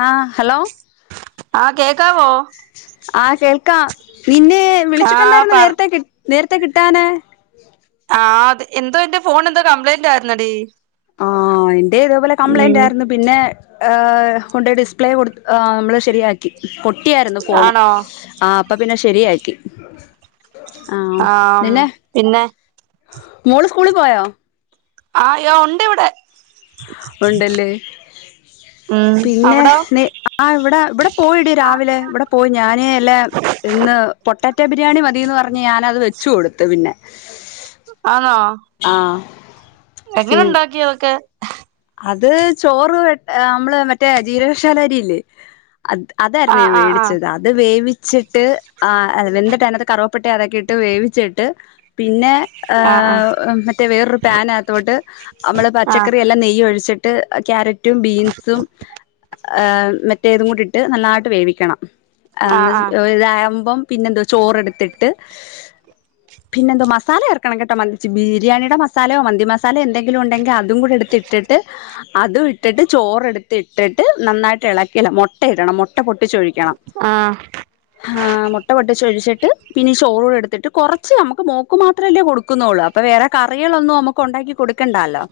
ആഹ hello ആഹ് കേക്കാവോ ആ കേൾക്കാം നിന്നെ വിളിച്ചിട്ട് ആഹ് എന്തായിരുന്നു പറ നേരത്തെ കി- നേരത്തെ കിട്ടാനെ ആഹ് അ എന്തോ എന്റെ ഫോൺ എന്തോ കംപ്ലയിന്റ് ആയിരുന്നടി ആഹ എ്ന്റെ ഇതേപോലെ കംപ്ലൈന്റ് ആയിരുന്നു പിന്നെ ഹ് കൊണ്ട് ഡിസ്പ്ലേ കൊ് നമ്മള് ശരിയാക്കി കിട്ടിയായിരുന്നു ഫോണ് ആണോ ആ അപ്പൊ പിന്നെ ശരിയാക്കി ആഹ ആഹ് പിന്നെ പിന്നെ മോള് സ്കൂളിൽ പോയോ ആയോ ഉണ്ട് ഇവിടെ ഉണ്ടല്ലേ ഉം അവിടോ പിന്നെ ആ ഇവിടെ ഇവിടെ പോയിടി രാവിലെ ഇവിടെ പോയി ഞാന് ഇല്ല ഇന്ന് പൊട്ട ക്കൻ ബിരിയാണി മതിയന്ന് പറഞ്ഞ് ഞാനത് വെച്ച് കൊടുത്ത് പിന്നെ ആന്നോ ആഹ് എങ്ങനെ സിം ഉണ്ടാക്കി അതൊക്കെ അത് ചോറ് വെ നമ്മള് മറ്റേ ജീരകശാല അരിയില്ലേ അത് അതായിരുന്നു ആഹ് ഞാൻ ആഹ് വേടിച്ചത് അത് വേവിച്ചിട്ട് ആ വെന്തിട്ട് അതിനകത്ത് കറ [unintelligible] അതൊക്കെ ഇട്ട്ഇളകിട് വേവിച്ചിട്ട് പിന്നെ ആഹ് മറ്റേ വേറരു പാൻ ആത്തോട്ട് നമ്മള് ആഹ് പച്ചക്കറി എല്ലാം - ഒഴിച്ചിട്ട് ക്യാരറ്റും ബീൻസും ് മറ്റേതും കൂടി ഇട്ട് നല്ലതായിട്ട് വേവിക്കണം ആഹ് അന്ന് ആഹ് ഇതായ്പം പിന്നെ എന്തോ ചോറെടുത്തിട്ട് പിന്നെ എന്തോ മസാല ചേർക്കണം കേട്ടോ മ്മ് ബിരിയാണിയുടെ മസാലയോ മന്തി മസാലയോ എന്തെങ്കിലും ഉണ്ടെങ്കിൽ അതും കൂടെ എടുത്തിട്ട് അതും ഇട്ടിട്ട് ചോറെടുത്ത് ഇട്ടിട്ട് നന്നായിട്ട് ഇളക്കി മുട്ട ഇടണം മുട്ട പൊട്ടിച്ചൊഴിക്കണം ആഹ് മുട്ട പൊട്ടിച്ചൊഴ ട്ട് പിന്നെ ചോറൂട് എടുത്തിട്ട് കുറച്ച് നമുക്ക് മോക്ക് മാത്രമല്ലേ കൊടുക്കുന്നുള്ളൂ അപ്പൊ വേറെ കറികളൊന്നും നമുക്ക് - കൊടുക്കണ്ടാല്ലോ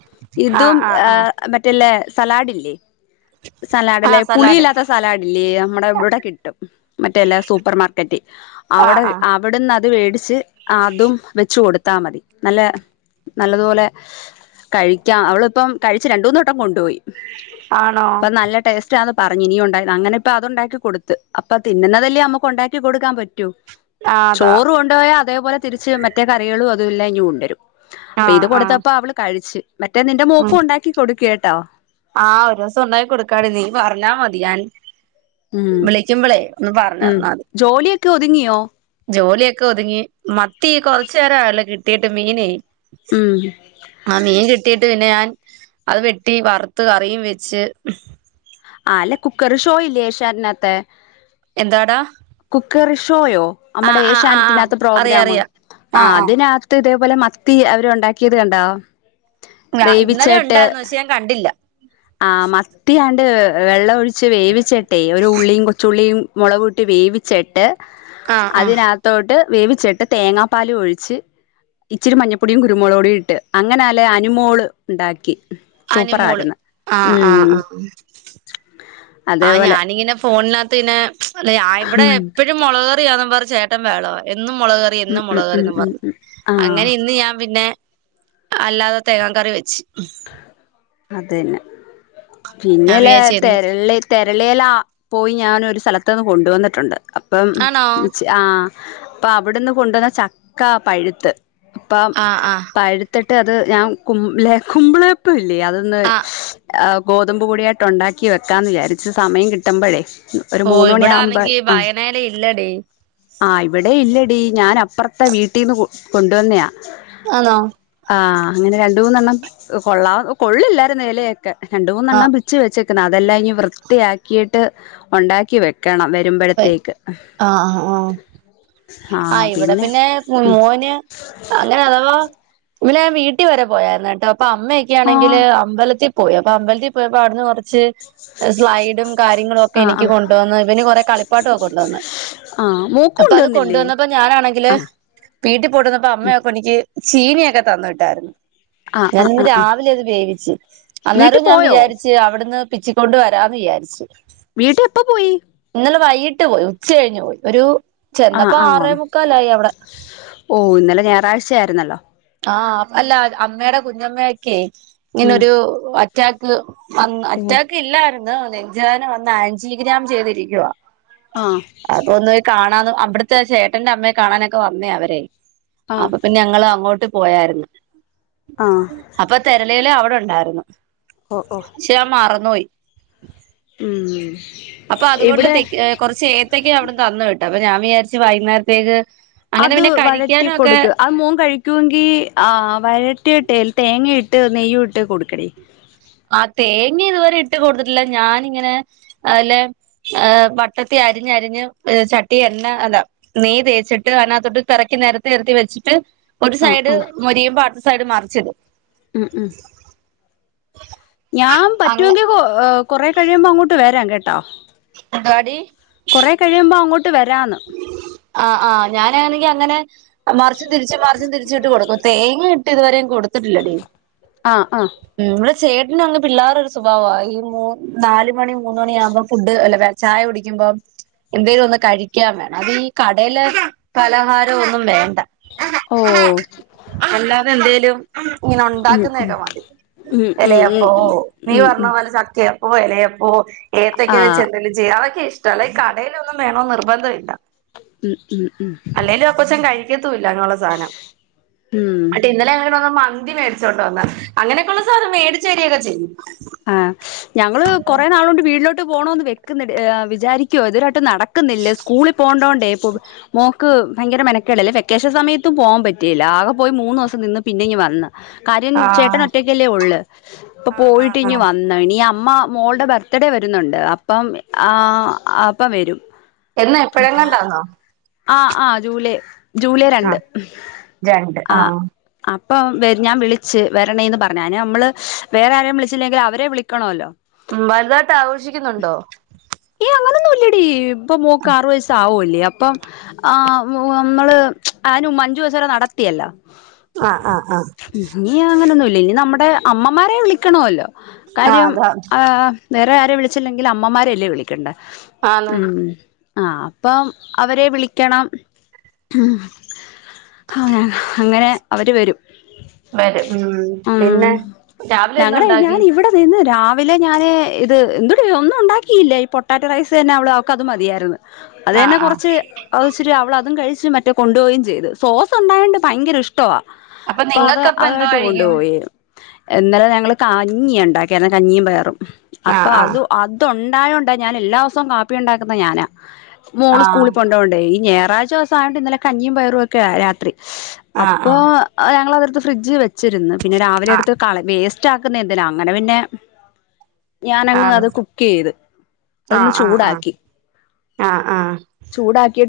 ആ ആ ആഹ മറ്റല്ലേ സലാഡ് ഇല്ലേ സലാഡ് അല്ലേ ആഹ് സലാഡ് പുളില്ലാത്ത സലാഡല്ലേ നമ്മുടെ ഇവിടെ കിട്ടും മറ്റേല്ല സൂപ്പർ മാർക്കറ്റ് ആഹ് അവിടെ ആഹ് അവിടുന്ന് അത് വേടിച്ച് അതും വെച്ച് കൊടുത്ത് താ മതി നല്ല നല്ലതുപോലെ കഴിക്കാം അവളിപ്പം കഴിച്ച് രണ്ട് മൂന്ന് വട്ടം കൊണ്ടുപോയി ആണോ അപ്പ നല്ല ടേസ്റ്റ് ആന്ന് പറഞ്ഞു ഇനിയും ഉണ്ട അങ്ങനെപ്പൊ അത് ഉണ്ടാക്കി കൊടുത്ത് അപ്പൊ തിന്നുന്നതല്ലേ നമുക്ക് ഉണ്ടാക്കി കൊടുക്കാൻ പറ്റും ആഹ് റ്റ അതാ ചോറ് കൊണ്ടുപോയാൽ അതേപോലെ തിരിച്ച് മറ്റേ കറികളും അതും എല്ലാം കൊണ്ടുവരും അപ്പൊ ആഹ് ഇത് ആഹ് കൊടുത്തപ്പോ അവള് കഴിച്ച് മറ്റേ നിന്റെ ഉം മോൾക്കും ഉണ്ടാക്കി കൊടുക്ക് കേട്ടോ ആഹ് ഒരു ദിവസം ഉണ്ടാക്കി കൊടുക്കാടി നീ പറഞ്ഞാ മതി ഞാൻ- ഉം വിളിക്കുമ്പളേ ഒന്ന് പറഞ്ഞ് തന്നാൽ മതി ഒക്കെ ഒതുങ്ങിയോ ജോലിയൊക്കെ ഒതുങ്ങി മത്തി കുറച്ചു നേരം ആയല്ലോ കിട്ടീട്ട് മീനേ ഉം കിട്ടീട്ട് പിന്നെ ഞാൻ അത് വെട്ടി വറുത്ത് കറിയും വെച്ച് ആ അല്ലെ കുക്കർ ഷോ ഇല്ലേ ഏഷൃനറ്റിനകേത്ത എന്താടാ ഷോയോ ആ നമ്മുടെ ആ ആ ആ ഏഷ്യാനെറ്റിനകത്ത് അറിയാം പ്രോഗ്രാം അറിയാം ആ ആഹ് അതിനകത്ത് ഇത് അത് പോലെ മത്തി അവരുണ്ടാക്കിയത് കണ്ടോ ആ ഇന്നലെ വേവിച്ചിട്ട് ഉണ്ടായിരുന്നു പക്ഷെ ഞാൻ കണ്ടില്ല ആ മത്തിയാണ്ട് വെള്ളം ഒഴിച്ച് വേവിച്ചട്ടെ ഒരു ഉള്ളിയും കൊച്ചുള്ളിയും മുളകൂട്ടി വേവിച്ചിട്ട് ആഹ് ആഹ് അതിനകത്തോട്ട് വേവിച്ചിട്ട് തേങ്ങാപ്പാല് ഒഴിച്ച് ഇച്ചിരി മഞ്ഞപ്പൊടിയും കുരുമുളക് പൊടി ഇട്ട് അങ്ങനെ അല്ലേ അനുമോള് ണ്ടാക്കി. സൂപ്പറാര്ന്ന് ആ ആ, ആ ആ അതേപോലെ ഞാനിങ്ങനെ ഫോണിനകത്ത് ഇനെ അല്ല ഇവിടെ ഉം എപ്പോഴും മുളകറിയാണെന്നും പറഞ്ഞ് ചേട്ടൻ ബഹള. എന്നും മുളക്‌ കറി, ഉം എന്നും ഉം മുളക് കറി ഉം ഉം പറഞ്ഞു ഉം ആഹ് അങ്ങനെ ഇന്ന് ഞാൻ പിന്നെ അല്ലാതെ തേങ്ങാ കറി വെച്ച്. അതന്നെ ഞാൻ പിന്നല്ലെ വിചാരിച്ച് എന്നും തെരളി തെരളി എല പോയി ഞാൻ ഒരു സ്ഥലത്തു നിന്ന് കൊണ്ടുവന്നിട്ടുണ്ട് അപ്പം ആണോ ആ അപ്പ അവിടുന്ന് കൊണ്ടുവന്ന ചക്ക പഴുത്ത് അപ്പം ആഹ് ആഹ് പഴുത്ത ട്ട് അത് ഞാൻ കുമ്പിള് കുമ്പിളപ്പമില്ലേ അതൊന്ന് ആഹ് ആ ഗോതമ്പ് പൊടിയായിട്ട് ഉണ്ടാക്കി വെക്കാന്ന് വിചാരിച്ചു, സമയം കിട്ടുമ്പൊഴെ ഒരു ഓ മൂന്ന് മണി ആകുമ്പോ ഇവിടാണെങ്കി ആ വായനയില ഇല്ലടി ആ ഇവിടെ ഇല്ല ഞാൻ അപ്പറത്തെ വീട്ടിന്ന് കൊണ്ടുവന്നയാ. ആണോ ആ, അങ്ങനെ രണ്ടു മൂന്നെണ്ണം കൊള്ളാ കൊള്ളില്ലാരുന്ന് ഇലയൊക്കെ, രണ്ട് ആ മൂന്നെണ്ണം പിച്ചി വെച്ച് അതെല്ലാം ഇനി വൃത്തിയാക്കിയിട്ട് ഉണ്ടാക്കിയെ പറ്റു ഇടണം വരുമ്പോഴത്തേക്ക് ആ ആ ആ ഇവിടെ പിന്നെ ഉം മോന് അങ്ങനെ അഥവാ ഇന്നലെ ഞാൻ വീട്ടിൽ വരെ പോയായിരുന്നു കേട്ടോ അപ്പൊ ആഹ് അമ്മയൊക്കൊണെങ്കില് അമ്പലത്തിൽ പോയി, അപ്പൊ അമ്പലത്തിൽ പോയപ്പോ അവിടുന്ന് കുറ സ്ലൈഡും കാര്യങ്ങളും ഒക്കെ ആഹ് എനിക്ക് ആഹ് കൊണ്ടുവന്ന് ഇവന് കുറെ കളിപ്പാട്ടം പാട്ടൊക്കെ കൊണ്ട്‌ വന്ന്. ആഹ് മൂക്ക് അപ്പൊ അത് കൊണ്ടുവന്നില്ലേ കൊണ്ടുവന്നപ്പോ ഞാനാണെങ്കില് ആഹ് വീട്ടിൽ കൊണ്ടു വന്നപ്പോ അമ്മയൊക്കെ എനിക്ക് ചീനിയൊക്കെ തന്നു വിട്ടായിരുന്നു. ആഹ് ഞാൻ ആഹ് ഇന്ന് ആഹ് ആഹ് രാവിലെ അത് വേവിച്ച് വീട്ടി അന്നേരം ഞാൻ പോയോ വിചാരിച്ച് അവിടുന്ന് പിച്ചിക്കൊണ്ട് വരാന്ന് വിചാരിച്ചു. വീട്ടി എപ്പൊ പോയി? വീട്ടു പോയി ഉച്ച കഴിഞ്ഞ് പോയി ഒരു ആഹ് ചെന്നപ്പോ ആറേ ആഹ് മുക്കാലായി അവിടെ. ഓ ഇന്നലെ ഞായറാഴ്ചയായിരുന്നല്ലോ ആ, അല്ല അമ്മയുടെ കുഞ്ഞമ്മയൊക്കെ ഇങ്ങനെ ഉം ഒരു അറ്റാക്ക് വന്ന് ഓ അറ്റാക്ക് ഇല്ലായിരുന്നു, നെഞ്ച് വേദന വന്ന് ആഞ്ചിയോഗ്രാം ചെയ്തിരിക്കുവ. ആഹ് അതൊന്ന് കാണാന്, അവിടുത്തെ ചേട്ടന്റെ അമ്മയെ കാണാനൊക്കെ വന്നതാ അവര്. ആഹ് അപ്പൊ പിന്ന ഞങ്ങള് അങ്ങോട്ട് പോയാരുന്നു. ആ ഇന്നെലെ അവിടെ ഉണ്ടായിരുന്നു, പക്ഷേ ഞൻ മറന്നുപോയി. ഉം അപ്പൊ അതുകൊണ്ട് ഇവിടെ തേക്ക് കുറച്ചുഏത്തയ്ക്ക അവിടുന്ന് തന്ന് വിട്ടു, അപ്പൊ ഞാൻ വിചാരിച്ചു വൈകുന്നേരത്തേക്ക് അങ്ങനെ അത് പിന്നെ വഴറ്റി കഴിക്കാനും ഒക്കെ കൊടുക്ക്, അത് മോൻ കഴിക്കുമെങ്കിൽ ആ വഴറ്റിയിട്ടേ തേങ്ങ ഇട്ട് ഇട്ട് നെയ്യ് ഇട്ട് കൊടുക്കടി. ആ തേങ്ങ ഇതുവരെ ഇട്ട് കൊടുത്തിട്ടില്ല ഞാനിങ്ങനെ നല്ലെ വട്ടത്തി അരിഞ്ഞരിഞ്ഞ് ചട്ടി എണ്ണ, അതാ നെയ്യ് തേച്ചിട്ട് അതിനകത്തൊട്ട് പെറക്കി നേരത്തി നെരത്തി വെച്ചിട്ട് ഒരു ആ സൈഡ് ആ മൊരിയുമ്പൊ അടുത്ത സൈഡ് മറിച്ചിട് ഉം ഉം ഞാൻ അങ്ങ പറ്റുമെങ്കിൽ കൊറെ കഴിയുമ്പോ അങ്ങോട്ട് വരാം കേട്ടോ. എന്താടി കൊറെ കഴിയുമ്പോ അങ്ങോട്ട് വരാന്ന് ആ, ആ ഞാനാണെങ്കിൽ അങ്ങനെ മറച്ചും, തിരിച്ച്, മറിച്ചും തിരിച്ച് ഇട്ട് കൊടുക്കും, തേങ്ങ ഇട്ട് ഇതുവരെ കൊടു കൊടുത്തിട്ടില്ല ആ ആ ചേട്ടന് അങ്ങ് പിള്ളേരുടെ ഒരു സ്വഭാവ വാ, ഈ നാല് മണി മൂന്ന് മണി ആകുമ്പോം ഫുഡ് അല്ല ചായ കുടിക്കും എന്തേലും ഒന്ന് കഴിക്കൻ വേണം അത് ഈ കടേലെ പലഹാരം ഒന്നും വേണ്ട. ഓ അല്ലാതെ എന്തേലും ഇങ്ങനെ ഉം ഉണ്ടാക്കുന്ന ഉം കേക്കോ മതി ഉം അല്ലേ ഉം അപ്പൊ ഉം ഓ നീ ഉം പറഞ്ഞ ഉം പോലെ സത്യം ഓ എലയപ്പം ഓ ഏത്തൊക്കെ ആ വെച്ച് എന്തെലും ചെയ്യും അതൊക്കെ ഇഷ്ട അല്ല ഈ കടയിലൊന്നും വേണോ നിർബന്ധം ഇില്ല ഉം ഉം ഉം ത്തൂല ഞങ്ങളെ സാനം ഉം ഇങ്ങട്ട് ഇന്നലെ [unintelligible] മ ന്തി മേടിച്ചോണ്ട് വന്ന് അങ്ങനെക്കൊള്ള സാനം മേടച്ച് വരിയൊക്കെ ചെയ്യും ട്ട് പോണോന്ന് വെക്ക്ന്ന്ണ്ട് ഏ വിചാരിക്കും ഇതുവരായിട്ട് നടക്കുന്നില്ലേ സ്കൂളി പോണ്ടോ ണ്ടെ മോക്ക് ഭയങ്കര മെനക്കേട ല്ലേ വെക്കേഷൻ സമയത്തും പോവാൻ പറ്റില്ല ആകെ പോയി മൂന്നോസം നിന്ന് പിന്നെ ങ്ങ് വന്ന് കാര്യം ചേട്ടൻ ആഹ് ഒറ്റക്കല്ലേ ഒള്ള് പ്പൊ ആഹ് ആഹ് പോയിട്ടിങ്ങ് ആഹ് വന്ന് ഇനി അമ്മ മോള്ടെ ബർത്ത്ഡേ വരുന്നുണ്ട് അപ്പം ആ അപ്പം വരും എന്നാ എപ്പഴെങ്ങാണ്ടാന്നോ ആ ആ ജൂലൈ ജൂലൈ രണ്ട് ആഹ് രണ്ട് ആ ആഹ് ഇപ്പം വെര് ഞാൻ വിളിച്ച് വരണേന്ന് പർഞ്ഞ് അയ്ന് നമ്മള് വേറെ ആരേലും വിളിച്ചില്ലെങ്കിലും അവരെ വിളിക്കണോല്ലോ ഉം വലുതായിട്ടാഘോഷിക്കുന്നുണ്ടോ അങ്ങനൊന്നുല്ലടി ഇപ്പം മോക്ക് ആറ് വയസവോ ല്ലേ അപ്പം ആ മോ നമ്മള് അനും അഞ്ചു വയസരെ നടത്തിയല്ലോ ആ ആ ആ ഇനി അങ്ങനൊന്നുംല്ല ഇനി നമ്മടെ അമ്മമാരെ വിളിക്കണല്ലോ ആഹ് കാര്യം അതാ ഏ വറെ വിളിച്ചില്ലെങ്കിലും അമ്മമാരെല്ലേ വിളിക്കണ്ടേ ആന്ന് ഉം ആ അപ്പം അവരെ വിളിക്കണം ഹ അങ്ങനെ അവര് വരും വരും ഉം പിന്നെ രാവിലെന്തുണ്ടാക്കി ന്ന് രാവിലെ ഞാന് ഇത് എന്തുട ഒന്നുണ്ടാക്കില്ല ഈ പൊട്ടാറ്റോ റൈസെന്നെ അവള് അവക്കത് മതിയായി ര്ന്നു അത് ന്നെ ആഹ് ആഹ് കൊറച്ച് അഅ്ച്ചിരി അവള അതും കഴിച്ച് മറ്റേ കൊണ്ടോയിൻ ചെയ്ത് സോസ്ണ്ടായോണ്ട് ഭയങ്കര ഇഷ് ട്ടാ അപ്പൊ അത് നിങ്ങക്കപ്പ എന്തോ അതായിട്ട് കൊണ്ട് കഴിക്കും പോയി ഇന്നലെ ഞങ്ങള് കഞ്ഞ്യാണ്ടാക്ക്യേ കഞ്ഞിയും പയറും അപ്പൊ ആഹ് ആഹ് അത് അതൊ ണ്ടായോണ്ട ഞാൻ എല്ലാ സും കാപ്പി ണ്ടാക്കുന്ന ഞാനാ മോള് സ്കൂളി ആഹ് കൊണ്ടോ വണ്ടേ ഈ ഞ റാഴ്ച ദിവസയൊണ്ട് ഇന്നലെ കഞ്ഞിയും പയറും ഒക്കെ ആ രാത്രി ആഹ് അപ്പൊ ആഹ് ഞങ്ങളൾ അത് [unintelligible] ഫ്രിഡ്ജില് വെ ച്ചിരുന്ന് പിന്നെ രാവിലെ ആഹ് ടുത്ത് കള വേസ്റ്റാക്കുന്ന എന്തിനാ അങ്ങനെ പിന്നെ ഞാനങ്ങ് ആണ് അത് കുക്കെയ്ത് അതൊന്ന് ചൂടാക്കി ആ ആ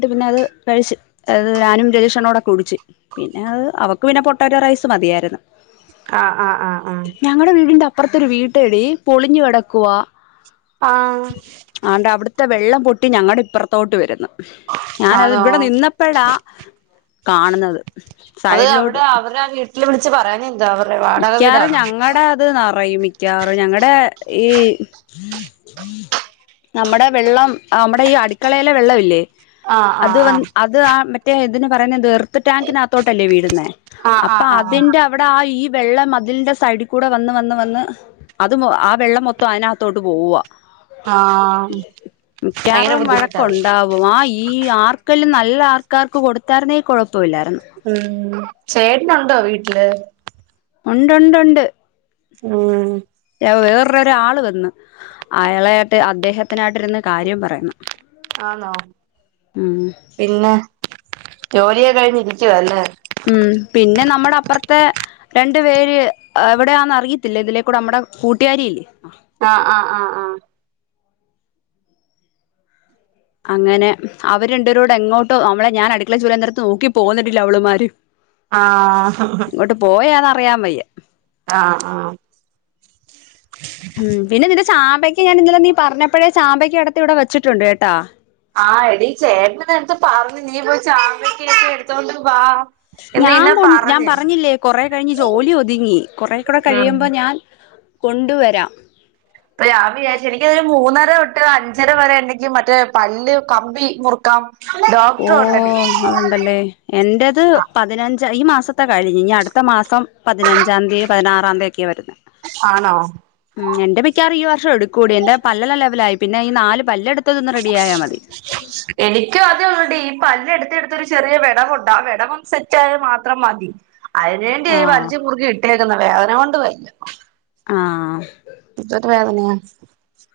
ട്ട് പിന്നെ അത് കഴിച്ച് അത് ഞാനും രജേഷണ്ണോടും കുടിച്ച് പിന്നെ അഅ് അവക്ക് പിന്നെ പൊട്ടറ്റ റൈസ് മതിയായിരുന്നു ആ ആ ആ ആ ഇതിൻ്റപ്പർത്തൊരു അപ്പുറത്തൊരു വീട്ടടി പൊളിഞ്ഞു കെടക്കുവ ആഹ് ആണ്ടേ അവട്ത്തെ വെള്ളം പൊട്ടി ഞങ്ങടെ ഇപ്പർത്തോട്ട് വര്ന്ന് ഞാനത് ആണോ ഇവടെ നിന്നപ്പഴാ കാണുന്നത് അത് അവിടെ സൈഡിലോട്ട് അവരെ ആ വീട്ടില് വിളിച്ച് പറയാഞ്ഞെന്താ അവരുടെ വാടക മിക്കാറും വീടാണോ ഞങ്ങടെ ത് നറയും മിക്കാവാറും ഞങ്ങടെ ഈ നമ്മടെ വെള്ളം നമ്മടെ ഈ അട്ക്കളയിലെ വെള്ളയില്ലേ ആഹ് അത് ആഹ് അത് ആ മറ്റേ ഇതിന് പറയുന്ന ന്തുവാ എർത്ത് ടാങ്കിനകത്തോട്ടല്ലേ വീഴ്ന്നെ ആഹ് അപ്പൊ ആഹ് ആഹ് ആഹ് ആഹ് അതിന്റെ അവടെ ആ ഈ വെള്ളം മതിലിന്റെ സൈഡികൂടെ വന്ന് വന്ന് വന്ന് അത് ആ വെള്ളം മൊത്തം അയിനഅത്തോട്ട് പോവാ ആഹ് ഭയങ്കര മിക്കറും ബുദ്ധിമുട്ടാത് വഴക്കുണ്ടാവും ആ ഈ ആർക്കെല്ലും ന ല്ല ആർക്കാർക്ക് കൊട്ത്തായ്ര്ന്നേ കൊഴ ഉം ചേട്ടനുണ്ടോ വീട്ടില് ഉണ്ടു ണ്ടു ണ്ട് ആ വേറൊരാൾ വന്ന് അയാളായിട്ട് അദ്ദേഹത്തിനായിട്ട് ര്ന്ന് കാര്യം പറയുന്നു ആന്നോ ഉം പിന്നെ ജോലിയെകഴിഞ്ഞിരിക്കല്ലേ ഉം പിന്നെ നമ്മടെ അപ്പർത്തെ രണ്ടു പേര് എവടെയാന്ന് അറിയത്തില്ല ഇതിലേക്കൂടെ നമ്മടെ കൂട്ടുകാരിയില്ലേ അ ആ ആ ആ ആ അങ്ങനെ അവരുണ്ടവരോട് എങ്ങോട്ടോ നമ്മളെ ഞാൻ അടുക്കളേ ചുര നേരത്ത് നോക്കി, പോകന്നിട്ടില്ല അവള്മാര് ആ പറയാൻ വയ്യ ആ ആ ഉം പിന്നെ നിന്റെ ചാമ്പയ്ക്ക് ഞാൻ ഇന്നലെ നീ പറഞ്ഞപ്പോഴേ ചാമ്പയ്ക് അടർത്തി ഇവിടെ വച്ചിട്ടുണ്ട് കേട്ടാ. ആ എടീ ചേട്ട നേടുത്ത് പറഞ്ഞ് നീ പോയി ചാമ്പക്കൊക്കെ എടുത്തോണ്ട് വാ എന്ന് ഞാൻ നിന്നെ കൊൺ ഞാൻ പറഞ്ഞ് പറഞ്ഞില്ലേ കൊറെ കഴിഞ്ഞ് ജോലി ഒതുങ്ങി കൊറെ കൂടെ ഉം കഴിയുമ്പോ ഞാൻ കൊണ്ടുവരാം അപ്പൊ ഞാ വിചാരിച്ച എനിക്കരു മൂന്നര ഇട്ട് അഞ്ചര വരെ എനക്ക് മറ്റേ പല്ല് കമ്പി മുറുക്കാം ഓ ഡോക്ടർ ഉണ്ടെടി അതുണ്ടല്ലേ എൻന്റത് പതിനഞ്ച് ഈ മാസത്തെ കഴിഞ്ഞ്. ഇനി അടുത്ത മാസം പതിനഞ്ചാം തീയതി പതിനാറാം തീയതി ഒക്കെ വരുന്നേ. ആണോ ഉം എന്റെ മിക്ക വാറൂം ഈ വർ ഷം എടുക്കൂടി, എന്റെ പല്ലെല്ലാം ലെവലായി പിന്നെ ഈ നാല് പല്ലടുത്ത് എനിക്കും അതൊള്ളുടി പല്ല് എടുത്ത് എടുത്തൊരു ചെറിയ വിടവുണ്ട് ആ വിടവും ഒന്ന് സെറ്റ ആയാൽ മാത്രം മതി. അതിനുവേണ്ടി ഈ ആഹ് വലിച്ചി മുറുകി ഇട്ടേക്കുന്നേ, വേദന കൊണ്ട് വയ്യാ ആ ഇട്ടിട്ട് വേദനയ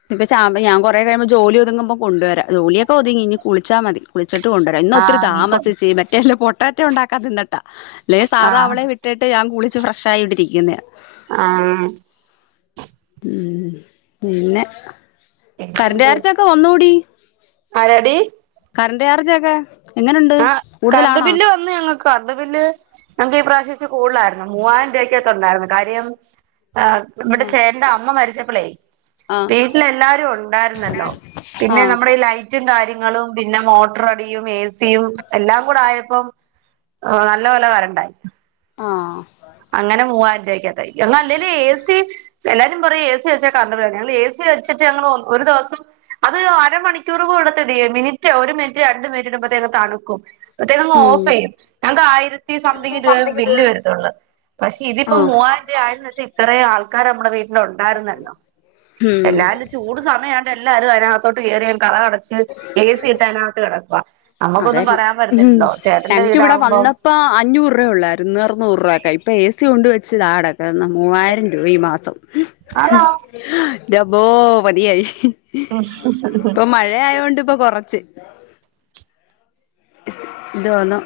ഇനിപ്പ ചാമ്പ കുറെ കഴുമ്പോ ജോലി ഒതുങ്ങുമ്പോ കൊണ്ടുവരാ, ജോലിയ ഒക്കെ ഒതുങ്ങി ഇനി കുളിച്ചാൽ മതി. ഉച്ചിട്ട് കൊണ്ടുവരാം ഇന്ന് ഒത്തിരി ആഹ് നീ ഇപ്പൊ താമസിച്ച് മറ്റേല പൊട്ടറ്റ ഉണ്ടാക്കാത്തെന്ന അല്ലെ സാധാ ആഹ് അവളെ വിട്ടിട്ട് ഞാൻ കുളിച്ച് ഫ്രഷ് ആയിവിടെ രിക്കുന്നേ. ആ ഉം പിന്നെ കറന്റ് പിന്നെന്തുവാ ചാർജ് ഒക്കെ വന്നോടി, ആരാടി കറണ്ട് ചാർജ് ഒക്കെ എങ്ങനുണ്ട് ആഹ് കൂടുതലാണോ വന്ന് കറണ്ട് ബില്ല് ഞങ്ങൾക്ക് ഇ പ്രാവശ്യച്ച് കൂടുലായിരുന്നു, മൂവായിരം രൂപക്കക്കത്ത് ഉണ്ടായിരുന്നു. കാര്യം ആ് നമ്മടെ ആഹ് ചേട്ടന്റെ അമ്മ മരിച്ചപ്പളേ ആഹ് വീട്ടിൽ എല്ലാരും ഉണ്ടായിരുന്നല്ലോ. പിന്നെ ആഹ് നമ്മുടെ ഈ ലൈറ്റും കാര്യങ്ങള ങ്ങളും പിന്നെ മോട്ടറടിയും ഏ സി യും എല്ലാം കൂടായ അപ്പം നല്ലപോലെ കരണ്ടായി. ആ അങ്ങനെ മൂവായിരം രൂപക്കകത്തായി. എന്ന അല്ലെലും എ സി എല്ലാരും പറയും എ സി വെച്ചാൽ കരണ്ട വര ഞങ്ങൾ എ സി വെച്ചിട്ട് ഞങ്ങൾ ഒരു ദിവസം അത് അരമണിക്കൂർ [unintelligible] മിനിറ്റ് ഒരു മിനിറ്റ് രണ്ട് മിനിറ്റ് ഇടുമ്പോഴത്തേക് തണുക്കും ട്ടങ്ങു ഓഫ് ഉം ചെയ്യും ഞങ്ങൾക്ക് ആയിരത്തി സംതിങ്ങ് രൂപ ബില്ല് വരത്തുള്ളൂ. പക്ഷെ ഇതിപ്പോ ആഹ് മൂവായിരയ ആയന്ന് വെച്ചാ ഇത്രയും ആൾക്കാർ നമ്മടെ വീട്ടിൽ ഉണ്ടായിരൂല്ലോ ഉം എല്ലാരും ചൂട് സമയ എല്ലാരും അതിനകത്തോട്ട് കേറി അ ങ്ങ് കതക് അടച്ച് എസി ഇട്ട് അതിനകത്ത് കിടക്കുക. നമുക്കൊന്നും പറയാൻ പറ്റത്തില്ലല്ലോ ചേട്ടന്റെ വീടാകുമ്പോ ന്ന്എപ്പ അഞ്ഞൂറ് രൂപുള്ളള്ളായിരുന്ന് അറുന്നൂറ് രൂപക്കെ ഇപ്പൊ എ സി കൊണ്ട് വെച്ച് താടക്ക്ന്നു മൂവായിരം രൂപ ഈ മാസം ആന്നോ ഇന്റമ്മോ മതിയായി. മയ [inaudible] ആയൊണ്ട് ഇപ്പൊ കൊറച്ച് ത് വന്നു